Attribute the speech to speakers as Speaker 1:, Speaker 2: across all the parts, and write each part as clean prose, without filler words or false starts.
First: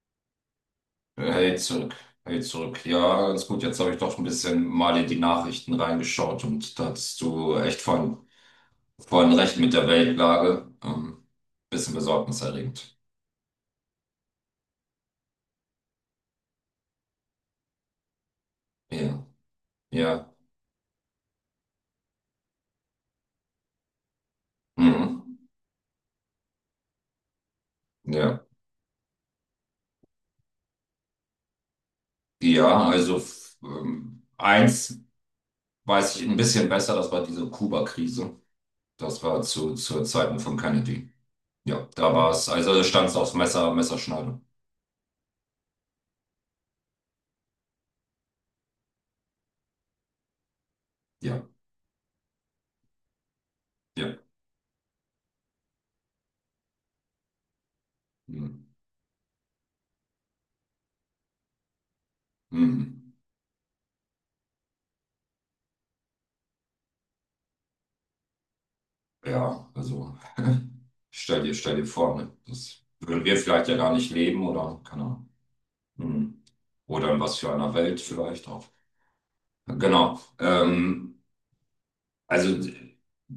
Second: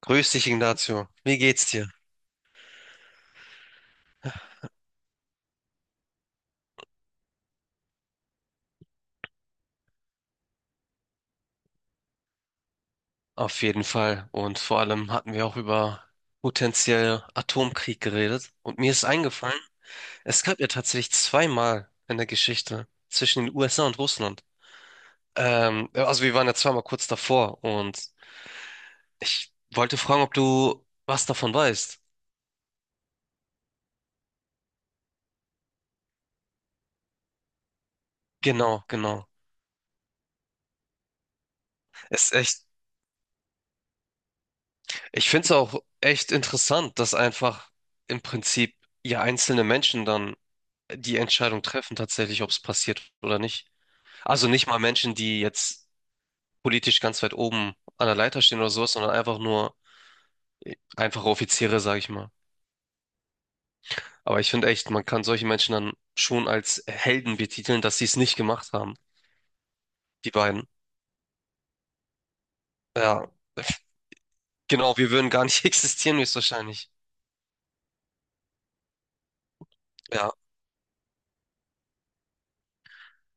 Speaker 1: Grüß dich, Ignacio. Wie
Speaker 2: Hey
Speaker 1: geht's dir?
Speaker 2: zurück, hey zurück. Ja, ganz gut. Jetzt habe ich doch ein bisschen mal in die Nachrichten reingeschaut und da hattest du echt von recht mit der Weltlage. Bisschen besorgniserregend.
Speaker 1: Auf jeden Fall. Und vor allem hatten wir auch über potenziell Atomkrieg geredet. Und mir ist
Speaker 2: Ja,
Speaker 1: eingefallen,
Speaker 2: ja,
Speaker 1: es gab ja tatsächlich zweimal in der Geschichte zwischen den USA und Russland.
Speaker 2: mhm.
Speaker 1: Also wir waren ja zweimal kurz davor und
Speaker 2: Ja,
Speaker 1: ich wollte fragen, ob du was davon weißt.
Speaker 2: ja, also eins weiß ich ein bisschen besser, das war diese Kuba-Krise.
Speaker 1: Genau,
Speaker 2: Das
Speaker 1: genau.
Speaker 2: war zu Zeiten von Kennedy. Ja, da war
Speaker 1: Ist
Speaker 2: es,
Speaker 1: echt,
Speaker 2: also da stand es aufs Messer, Messerschneide.
Speaker 1: ich finde es auch echt interessant, dass einfach im Prinzip ja einzelne Menschen dann die
Speaker 2: Ja,
Speaker 1: Entscheidung treffen, tatsächlich, ob es passiert oder nicht.
Speaker 2: ja.
Speaker 1: Also nicht mal Menschen, die jetzt politisch ganz weit oben an der Leiter stehen
Speaker 2: Mhm.
Speaker 1: oder sowas, sondern einfach nur einfache Offiziere, sag ich mal.
Speaker 2: Mhm.
Speaker 1: Aber ich finde echt, man kann solche Menschen dann schon als Helden betiteln, dass sie es nicht gemacht haben,
Speaker 2: Ja, also
Speaker 1: die beiden.
Speaker 2: stell dir vor, ne? Das würden
Speaker 1: Ja,
Speaker 2: wir vielleicht ja gar nicht leben oder
Speaker 1: genau,
Speaker 2: keine
Speaker 1: wir würden
Speaker 2: Ahnung.
Speaker 1: gar nicht existieren,
Speaker 2: Hm.
Speaker 1: höchstwahrscheinlich.
Speaker 2: Oder in was für einer Welt vielleicht auch. Genau.
Speaker 1: Ja,
Speaker 2: Also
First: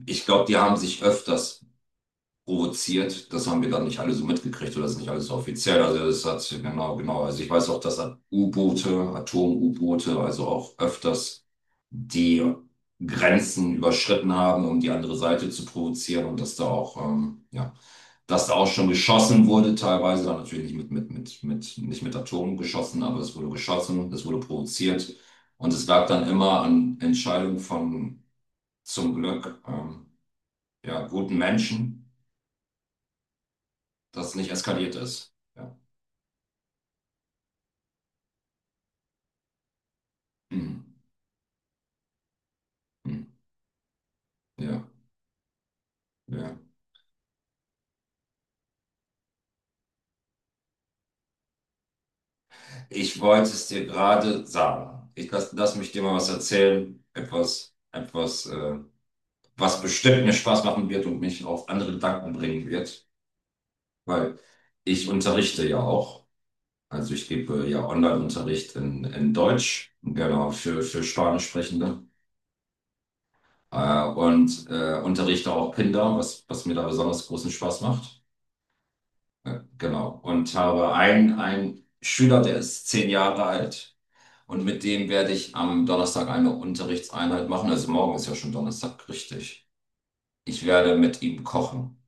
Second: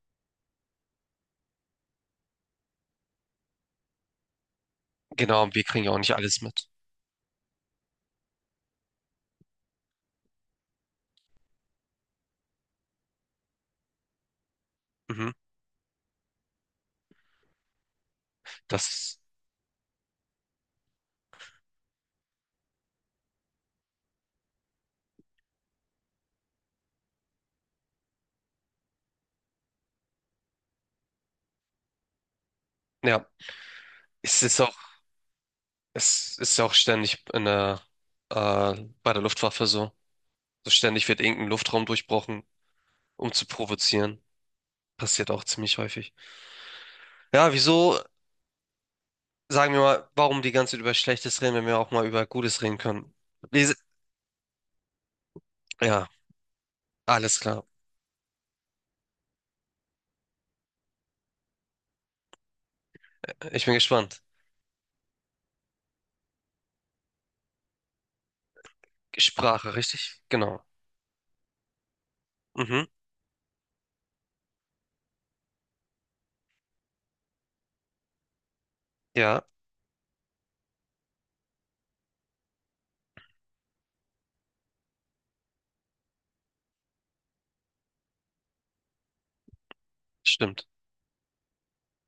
Speaker 2: ich glaube, die haben sich öfters provoziert. Das haben wir dann nicht alle so mitgekriegt oder das ist nicht alles so
Speaker 1: genau, wir
Speaker 2: offiziell.
Speaker 1: kriegen ja auch
Speaker 2: Also
Speaker 1: nicht
Speaker 2: das
Speaker 1: alles
Speaker 2: hat,
Speaker 1: mit.
Speaker 2: genau, genau. Also ich weiß auch, dass hat U-Boote, Atom-U-Boote, also auch öfters die Grenzen überschritten haben, um die andere
Speaker 1: Mhm.
Speaker 2: Seite zu provozieren und dass da auch, ja, dass da auch schon
Speaker 1: Das,
Speaker 2: geschossen wurde, teilweise dann natürlich nicht mit, nicht mit Atomen geschossen, aber es wurde geschossen, es wurde provoziert und es lag dann immer an Entscheidungen von zum Glück ja, guten Menschen
Speaker 1: ja,
Speaker 2: das
Speaker 1: es
Speaker 2: nicht
Speaker 1: ist auch,
Speaker 2: eskaliert ist. Ja.
Speaker 1: es ist ja auch ständig äh, bei der Luftwaffe so. So
Speaker 2: Hm.
Speaker 1: ständig wird irgendein Luftraum durchbrochen,
Speaker 2: Hm.
Speaker 1: um zu provozieren.
Speaker 2: Ja.
Speaker 1: Passiert auch ziemlich häufig.
Speaker 2: Ja.
Speaker 1: Ja, wieso, sagen wir mal, warum die ganze Zeit über Schlechtes reden, wenn wir auch mal über Gutes reden können?
Speaker 2: Ich wollte
Speaker 1: Wie-
Speaker 2: es
Speaker 1: se-
Speaker 2: dir gerade sagen. Ich lass mich dir
Speaker 1: Ja,
Speaker 2: mal was erzählen.
Speaker 1: alles klar.
Speaker 2: Etwas, was bestimmt mir Spaß machen wird und mich auf andere Gedanken bringen wird.
Speaker 1: Ich bin gespannt.
Speaker 2: Weil ich unterrichte ja auch. Also ich gebe ja Online-Unterricht in
Speaker 1: Sprache,
Speaker 2: Deutsch,
Speaker 1: richtig?
Speaker 2: genau,
Speaker 1: Genau.
Speaker 2: für Spanischsprechende.
Speaker 1: Mhm.
Speaker 2: Und unterrichte auch Kinder, was, was mir da besonders großen Spaß macht.
Speaker 1: Ja,
Speaker 2: Genau. Und habe einen, einen Schüler, der ist 10 Jahre alt. Und mit dem werde ich am Donnerstag eine Unterrichtseinheit machen. Also morgen ist ja schon Donnerstag, richtig. Ich
Speaker 1: stimmt.
Speaker 2: werde mit ihm kochen.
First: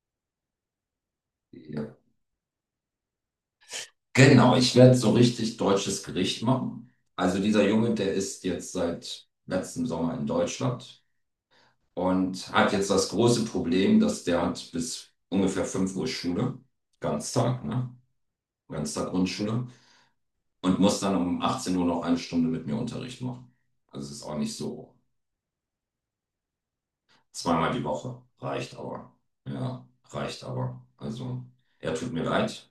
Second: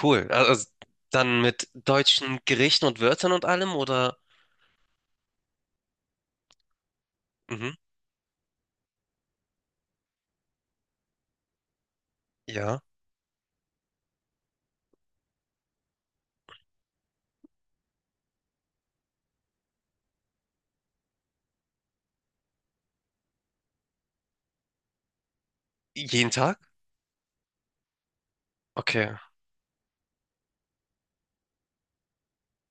Speaker 1: Cool. Also dann mit
Speaker 2: Ja.
Speaker 1: deutschen Gerichten und Wörtern und allem oder?
Speaker 2: Genau, ich werde so richtig deutsches Gericht machen. Also dieser
Speaker 1: Mhm.
Speaker 2: Junge, der ist jetzt seit letztem Sommer in Deutschland und hat
Speaker 1: Ja.
Speaker 2: jetzt das große Problem, dass der hat bis ungefähr 5 Uhr Schule, Ganztag, ne? Ganztag Grundschule. Und muss dann um 18 Uhr noch eine Stunde mit mir Unterricht machen. Also es ist auch nicht so.
Speaker 1: Jeden Tag?
Speaker 2: Zweimal die Woche reicht
Speaker 1: Okay,
Speaker 2: aber. Ja, reicht aber. Also er tut mir leid.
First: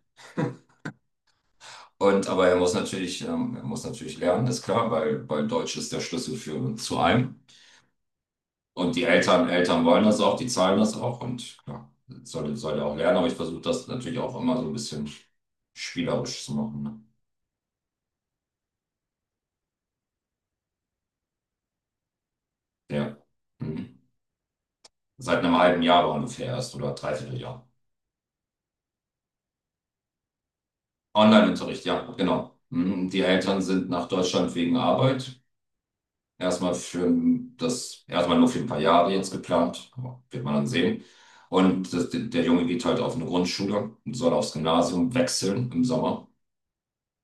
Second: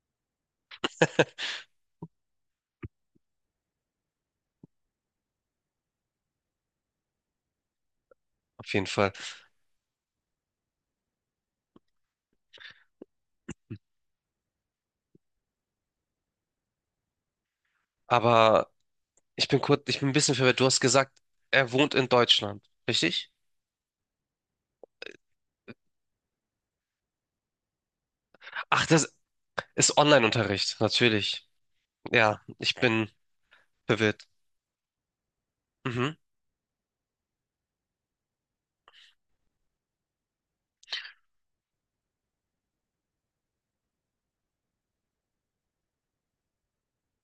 Speaker 2: Und aber er muss natürlich lernen, ist klar, weil, weil Deutsch ist der Schlüssel für zu allem.
Speaker 1: auf jeden
Speaker 2: Und die
Speaker 1: Fall.
Speaker 2: Eltern wollen das auch, die zahlen das auch und klar, soll, soll er auch lernen, aber ich versuche das natürlich auch immer so ein bisschen spielerisch zu machen.
Speaker 1: Aber ich bin ein bisschen verwirrt. Du hast gesagt, er wohnt in Deutschland,
Speaker 2: Ne? Ja.
Speaker 1: richtig?
Speaker 2: Mhm. Seit einem halben Jahr ungefähr erst oder dreiviertel Jahr.
Speaker 1: Ach, das ist Online-Unterricht, natürlich.
Speaker 2: Online-Unterricht, ja,
Speaker 1: Ja,
Speaker 2: genau.
Speaker 1: ich
Speaker 2: Mhm.
Speaker 1: bin
Speaker 2: Die Eltern sind nach
Speaker 1: verwirrt.
Speaker 2: Deutschland wegen Arbeit.
Speaker 1: Mhm.
Speaker 2: Erstmal für das, erstmal nur für ein paar Jahre jetzt geplant, aber wird man dann sehen. Und das, der Junge geht halt auf eine Grundschule und soll aufs Gymnasium wechseln im Sommer.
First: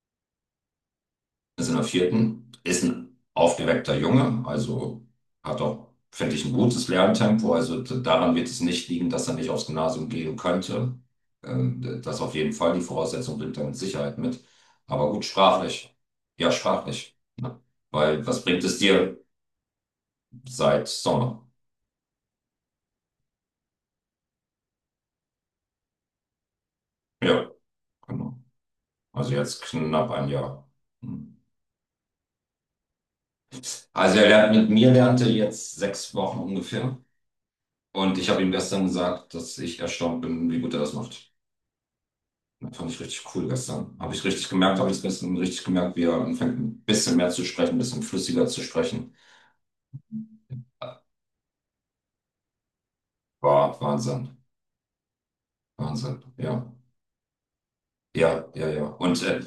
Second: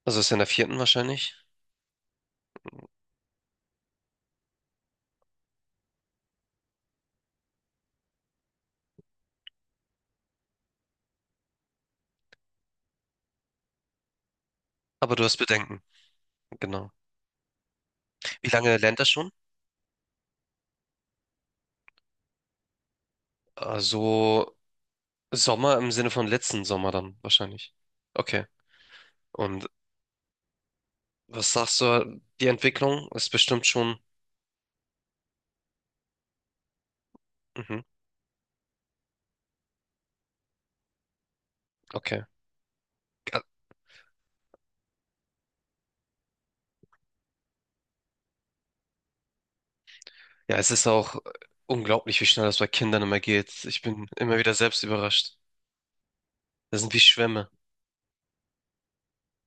Speaker 1: Also ist er in der vierten wahrscheinlich.
Speaker 2: Ist in der vierten, ist ein aufgeweckter Junge, also hat auch, finde ich, ein gutes Lerntempo. Also daran wird es nicht liegen, dass er nicht aufs Gymnasium gehen könnte. Das auf jeden Fall, die Voraussetzung bringt er mit Sicherheit mit. Aber
Speaker 1: Aber du
Speaker 2: gut,
Speaker 1: hast Bedenken.
Speaker 2: sprachlich. Ja,
Speaker 1: Genau.
Speaker 2: sprachlich. Ne? Weil was
Speaker 1: Wie
Speaker 2: bringt
Speaker 1: lange
Speaker 2: es
Speaker 1: lernt er
Speaker 2: dir
Speaker 1: schon?
Speaker 2: seit Sommer?
Speaker 1: Also Sommer im Sinne von letzten Sommer dann
Speaker 2: Ja,
Speaker 1: wahrscheinlich.
Speaker 2: genau.
Speaker 1: Okay.
Speaker 2: Also jetzt
Speaker 1: Und
Speaker 2: knapp ein Jahr. Hm.
Speaker 1: was sagst du? Die Entwicklung ist bestimmt schon.
Speaker 2: Also er lernt mit mir lernte jetzt 6 Wochen ungefähr.
Speaker 1: Mhm.
Speaker 2: Und ich habe ihm gestern gesagt, dass ich erstaunt bin, wie gut er das macht.
Speaker 1: Okay.
Speaker 2: Das fand ich richtig cool gestern. Habe ich richtig gemerkt, habe ich gestern richtig gemerkt, wie er anfängt, ein bisschen mehr zu sprechen, ein bisschen flüssiger zu sprechen.
Speaker 1: Ja, es ist auch unglaublich, wie schnell das bei Kindern immer geht.
Speaker 2: War
Speaker 1: Ich bin
Speaker 2: Wahnsinn.
Speaker 1: immer wieder selbst überrascht.
Speaker 2: Wahnsinn. Ja.
Speaker 1: Das sind wie Schwämme.
Speaker 2: Ja, ja, ja. Und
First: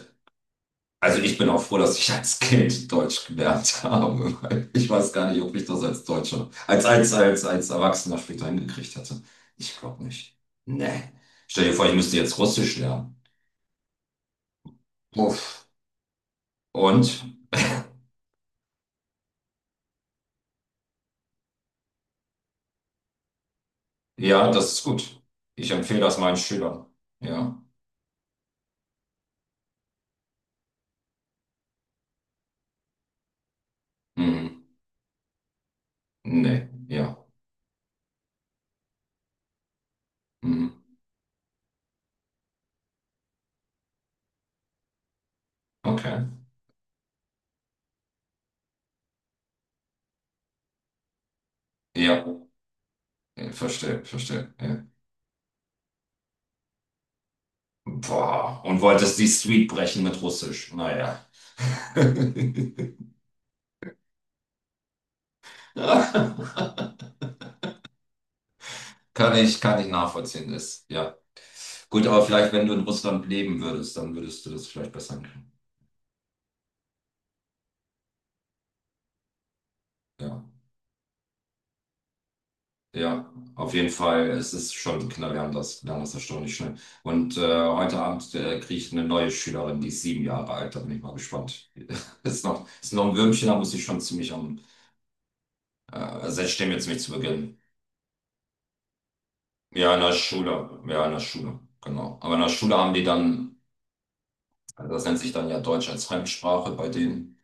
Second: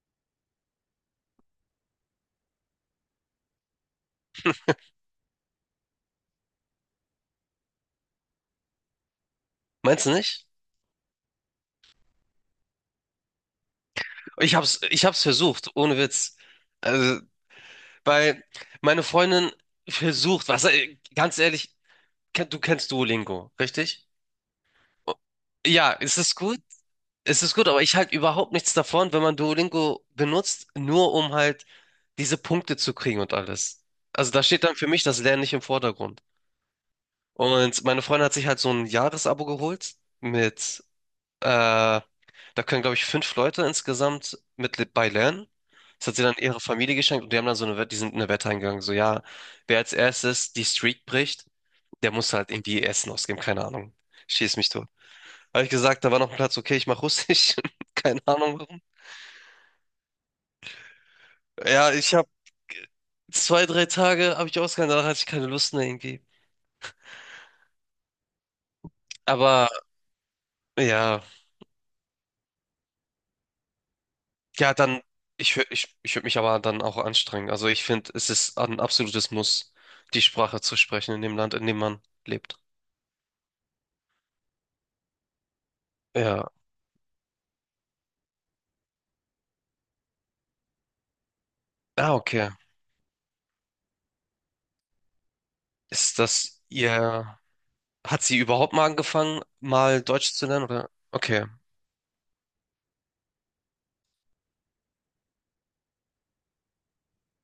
Speaker 2: also ich bin auch froh, dass ich als Kind Deutsch gelernt habe. Weil ich weiß gar nicht, ob ich das als Deutscher, als Erwachsener später hingekriegt hätte. Ich glaube
Speaker 1: Meinst du
Speaker 2: nicht.
Speaker 1: nicht?
Speaker 2: Nee. Stell dir vor, ich müsste jetzt Russisch lernen.
Speaker 1: Ich hab's
Speaker 2: Uff.
Speaker 1: versucht, ohne Witz.
Speaker 2: Und
Speaker 1: Also, weil meine Freundin versucht, was, ganz ehrlich, du kennst Duolingo, richtig?
Speaker 2: ja, das ist
Speaker 1: O-
Speaker 2: gut. Ich
Speaker 1: Ja,
Speaker 2: empfehle
Speaker 1: es
Speaker 2: das
Speaker 1: ist es
Speaker 2: meinen
Speaker 1: gut.
Speaker 2: Schülern.
Speaker 1: Es ist
Speaker 2: Ja.
Speaker 1: gut, aber ich halte überhaupt nichts davon, wenn man Duolingo benutzt, nur um halt diese Punkte zu kriegen und alles. Also da steht
Speaker 2: Mhm.
Speaker 1: dann für mich das Lernen nicht im Vordergrund.
Speaker 2: Nee, ja.
Speaker 1: Und meine Freundin hat sich halt so ein Jahresabo geholt
Speaker 2: Mhm.
Speaker 1: mit, da können glaube ich fünf Leute insgesamt mit bei lernen. Das hat sie
Speaker 2: Okay.
Speaker 1: dann ihrer Familie geschenkt und die haben dann so eine Wette, die sind in eine Wette eingegangen, so ja, wer als erstes die Streak bricht, der
Speaker 2: Ja,
Speaker 1: musste halt irgendwie Essen ausgeben, keine Ahnung.
Speaker 2: verstehe, verstehe.
Speaker 1: Schieß mich
Speaker 2: Ja.
Speaker 1: tot. Habe ich gesagt, da war noch ein Platz, okay, ich mache Russisch. Keine Ahnung
Speaker 2: Boah.
Speaker 1: warum.
Speaker 2: Und wolltest die Street brechen mit Russisch. Naja.
Speaker 1: Ja, ich habe zwei, drei Tage habe ich ausgehalten, danach hatte ich keine Lust mehr irgendwie. Aber
Speaker 2: Kann ich nachvollziehen, ist. Ja.
Speaker 1: ja,
Speaker 2: Gut, aber vielleicht, wenn du in Russland leben würdest, dann würdest du das
Speaker 1: ja,
Speaker 2: vielleicht
Speaker 1: dann,
Speaker 2: besser hinkriegen.
Speaker 1: ich würde mich aber dann auch anstrengen. Also ich finde, es ist ein absolutes Muss, die
Speaker 2: Ja.
Speaker 1: Sprache zu sprechen in dem Land, in dem man lebt.
Speaker 2: Ja, auf jeden Fall. Es ist schon, Kinder lernen das
Speaker 1: Ja.
Speaker 2: erstaunlich schnell. Und heute Abend kriege ich eine neue Schülerin, die ist 7 Jahre alt. Da bin ich mal gespannt.
Speaker 1: Ah, okay.
Speaker 2: Ist noch ein Würmchen, da muss ich schon ziemlich am
Speaker 1: Ist
Speaker 2: Also ich
Speaker 1: das
Speaker 2: stimme jetzt nicht zu
Speaker 1: ihr,
Speaker 2: Beginn.
Speaker 1: hat sie überhaupt mal angefangen,
Speaker 2: Ja, in
Speaker 1: mal
Speaker 2: der
Speaker 1: Deutsch zu lernen
Speaker 2: Schule.
Speaker 1: oder?
Speaker 2: Ja, in der
Speaker 1: Okay.
Speaker 2: Schule, genau. Aber in der Schule haben die dann, also das nennt sich dann ja Deutsch als Fremdsprache bei denen.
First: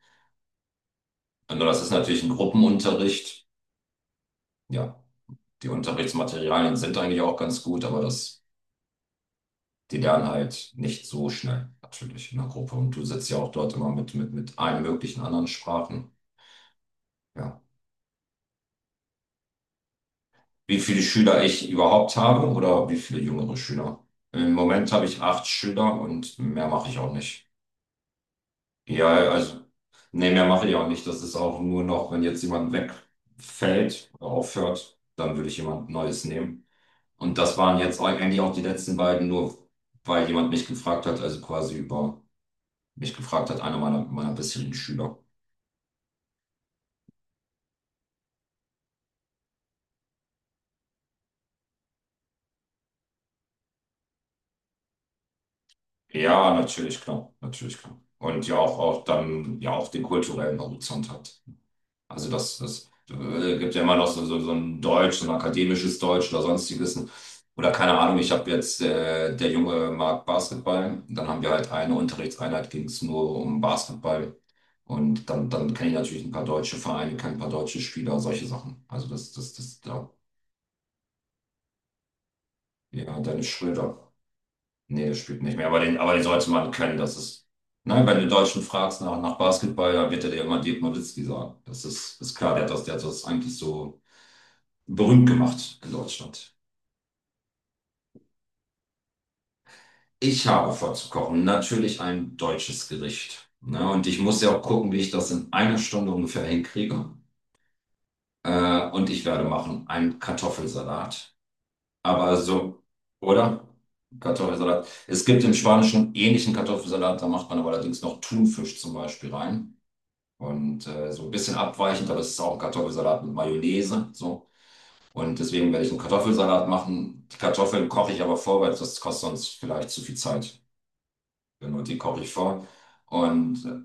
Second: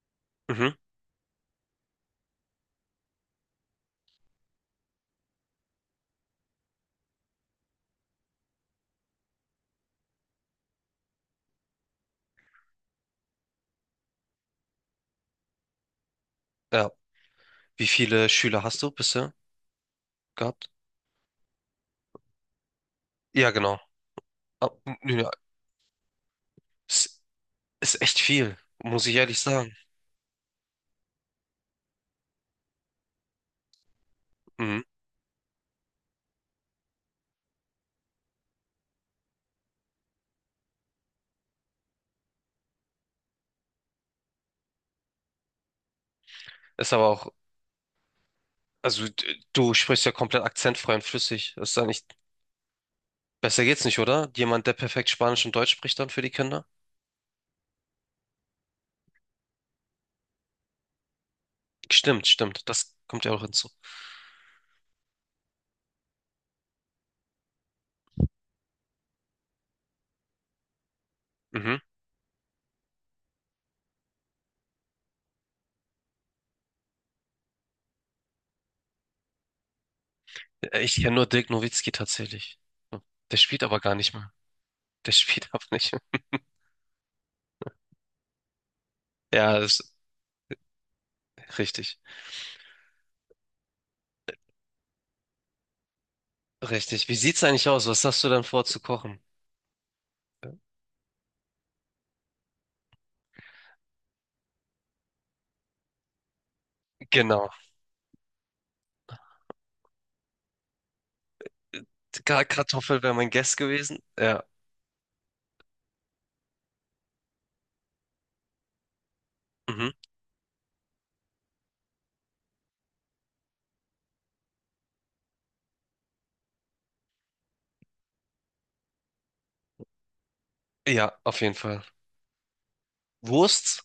Speaker 1: Mhm.
Speaker 2: Nur das ist natürlich ein Gruppenunterricht. Ja, die Unterrichtsmaterialien sind eigentlich auch ganz gut, aber das, die lernen halt nicht so schnell, natürlich in der Gruppe. Und du sitzt ja auch dort immer mit allen möglichen anderen Sprachen.
Speaker 1: Ja.
Speaker 2: Ja.
Speaker 1: Wie viele Schüler hast du bisher gehabt?
Speaker 2: Wie viele Schüler ich überhaupt habe oder wie viele
Speaker 1: Ja,
Speaker 2: jüngere
Speaker 1: genau.
Speaker 2: Schüler? Im Moment habe ich
Speaker 1: Ja,
Speaker 2: 8 Schüler und mehr mache ich auch
Speaker 1: ist,
Speaker 2: nicht.
Speaker 1: ist echt viel, muss
Speaker 2: Ja,
Speaker 1: ich ehrlich
Speaker 2: also,
Speaker 1: sagen.
Speaker 2: nee, mehr mache ich auch nicht. Das ist auch nur noch, wenn jetzt jemand wegfällt oder
Speaker 1: Mhm.
Speaker 2: aufhört, dann würde ich jemand Neues nehmen. Und das waren jetzt eigentlich auch die letzten beiden, nur weil jemand mich gefragt hat, also quasi über mich gefragt hat, einer meiner, meiner bisherigen Schüler.
Speaker 1: Ist aber auch, also du sprichst ja komplett akzentfrei und flüssig. Ist da nicht, besser geht's nicht, oder? Jemand, der perfekt Spanisch und Deutsch spricht dann für die
Speaker 2: Ja,
Speaker 1: Kinder?
Speaker 2: natürlich, klar, natürlich, klar. Und ja, auch, auch dann, ja, auch den kulturellen Horizont hat.
Speaker 1: Stimmt,
Speaker 2: Also das,
Speaker 1: stimmt.
Speaker 2: das
Speaker 1: Das kommt ja auch hinzu.
Speaker 2: gibt ja immer noch so, so, so ein Deutsch, so ein akademisches Deutsch oder sonstiges. Oder keine Ahnung, ich habe jetzt, der Junge mag Basketball. Dann haben wir halt
Speaker 1: Mhm.
Speaker 2: eine Unterrichtseinheit, ging es nur um Basketball. Und dann, dann kenne ich natürlich ein paar deutsche Vereine, kenne ein paar deutsche Spieler, solche Sachen. Also das, das, das, ja,
Speaker 1: Ich kenne nur Dirk Nowitzki tatsächlich.
Speaker 2: ja,
Speaker 1: Der
Speaker 2: Dennis
Speaker 1: spielt aber gar
Speaker 2: Schröder.
Speaker 1: nicht mehr.
Speaker 2: Nee,
Speaker 1: Der
Speaker 2: der spielt
Speaker 1: spielt
Speaker 2: nicht
Speaker 1: aber
Speaker 2: mehr,
Speaker 1: nicht
Speaker 2: aber
Speaker 1: mehr.
Speaker 2: den sollte man kennen. Das ist, nein, wenn du Deutschen fragst nach, nach
Speaker 1: Ja, das
Speaker 2: Basketball, dann wird er dir immer Dirk Nowitzki sagen.
Speaker 1: ist
Speaker 2: Das
Speaker 1: richtig.
Speaker 2: ist, ist klar, der hat das eigentlich so berühmt gemacht in Deutschland.
Speaker 1: Richtig. Wie sieht's eigentlich aus? Was hast du dann vor zu kochen?
Speaker 2: Ich habe vor zu kochen, natürlich ein deutsches Gericht. Ne? Und ich muss ja auch gucken, wie ich das in einer Stunde ungefähr hinkriege.
Speaker 1: Genau.
Speaker 2: Und ich werde machen einen Kartoffelsalat. Aber so,
Speaker 1: Kartoffel wäre mein Guess
Speaker 2: oder?
Speaker 1: gewesen. Ja,
Speaker 2: Kartoffelsalat. Es gibt im Spanischen einen ähnlichen Kartoffelsalat, da macht man aber allerdings noch Thunfisch zum Beispiel rein.
Speaker 1: mhm.
Speaker 2: Und so ein bisschen abweichend, aber es ist auch ein Kartoffelsalat mit Mayonnaise. So. Und deswegen werde ich einen Kartoffelsalat machen. Die Kartoffeln koche ich aber vor, weil das kostet sonst vielleicht zu viel Zeit.
Speaker 1: Ja, auf jeden
Speaker 2: Genau,
Speaker 1: Fall.
Speaker 2: die koche ich vor. Und
Speaker 1: Wurst,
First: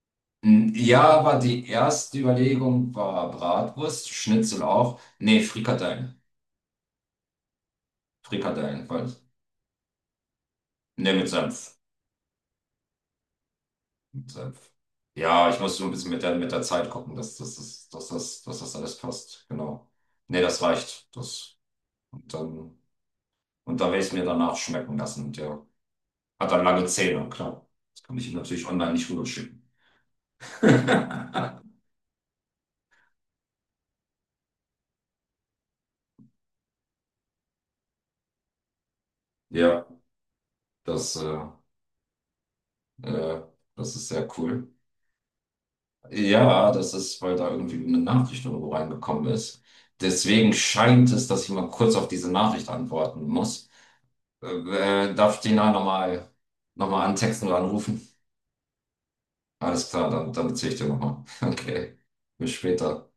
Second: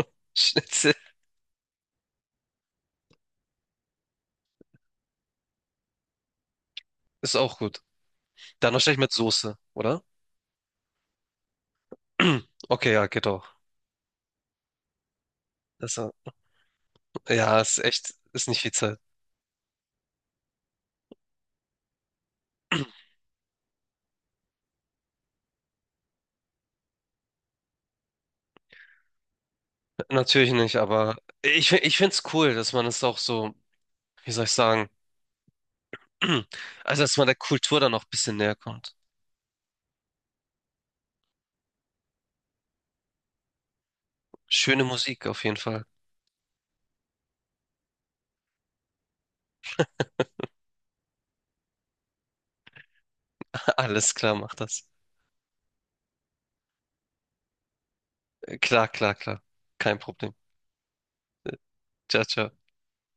Speaker 1: Schnitzel
Speaker 2: ja, war die erste Überlegung war Bratwurst, Schnitzel auch. Nee, Frikadellen.
Speaker 1: ist auch gut. Dann
Speaker 2: Frikadellen,
Speaker 1: wahrscheinlich
Speaker 2: weil,
Speaker 1: mit Soße, oder?
Speaker 2: nee, mit Senf.
Speaker 1: Okay, ja, geht auch.
Speaker 2: Mit Senf. Ja, ich muss so ein bisschen
Speaker 1: Also,
Speaker 2: mit der Zeit gucken, dass, dass,
Speaker 1: ja,
Speaker 2: dass, dass, dass,
Speaker 1: ist
Speaker 2: dass
Speaker 1: nicht viel
Speaker 2: das alles
Speaker 1: Zeit.
Speaker 2: passt. Genau. Nee, das reicht. Das, und dann, und dann werde ich es mir danach schmecken lassen. Und ja. Hat dann lange Zähne, klar. Das kann ich natürlich online nicht rüberschicken.
Speaker 1: Natürlich nicht, aber ich, fi- ich finde es cool, dass man es auch so, wie soll ich sagen, also dass man der Kultur dann noch ein bisschen näher kommt.
Speaker 2: Ja, das, äh, das ist sehr cool.
Speaker 1: Schöne Musik auf jeden Fall.
Speaker 2: Ja, das ist, weil da irgendwie eine Nachricht irgendwo reingekommen ist. Deswegen scheint es, dass ich mal kurz auf diese Nachricht antworten muss.
Speaker 1: Alles klar, mach das.
Speaker 2: Darf ich den da nochmal noch mal antexten oder anrufen?
Speaker 1: Klar, klar, klar.
Speaker 2: Alles
Speaker 1: Kein
Speaker 2: klar, dann,
Speaker 1: Problem.
Speaker 2: dann erzähle ich dir nochmal. Okay,
Speaker 1: Ciao,
Speaker 2: bis
Speaker 1: ciao.
Speaker 2: später.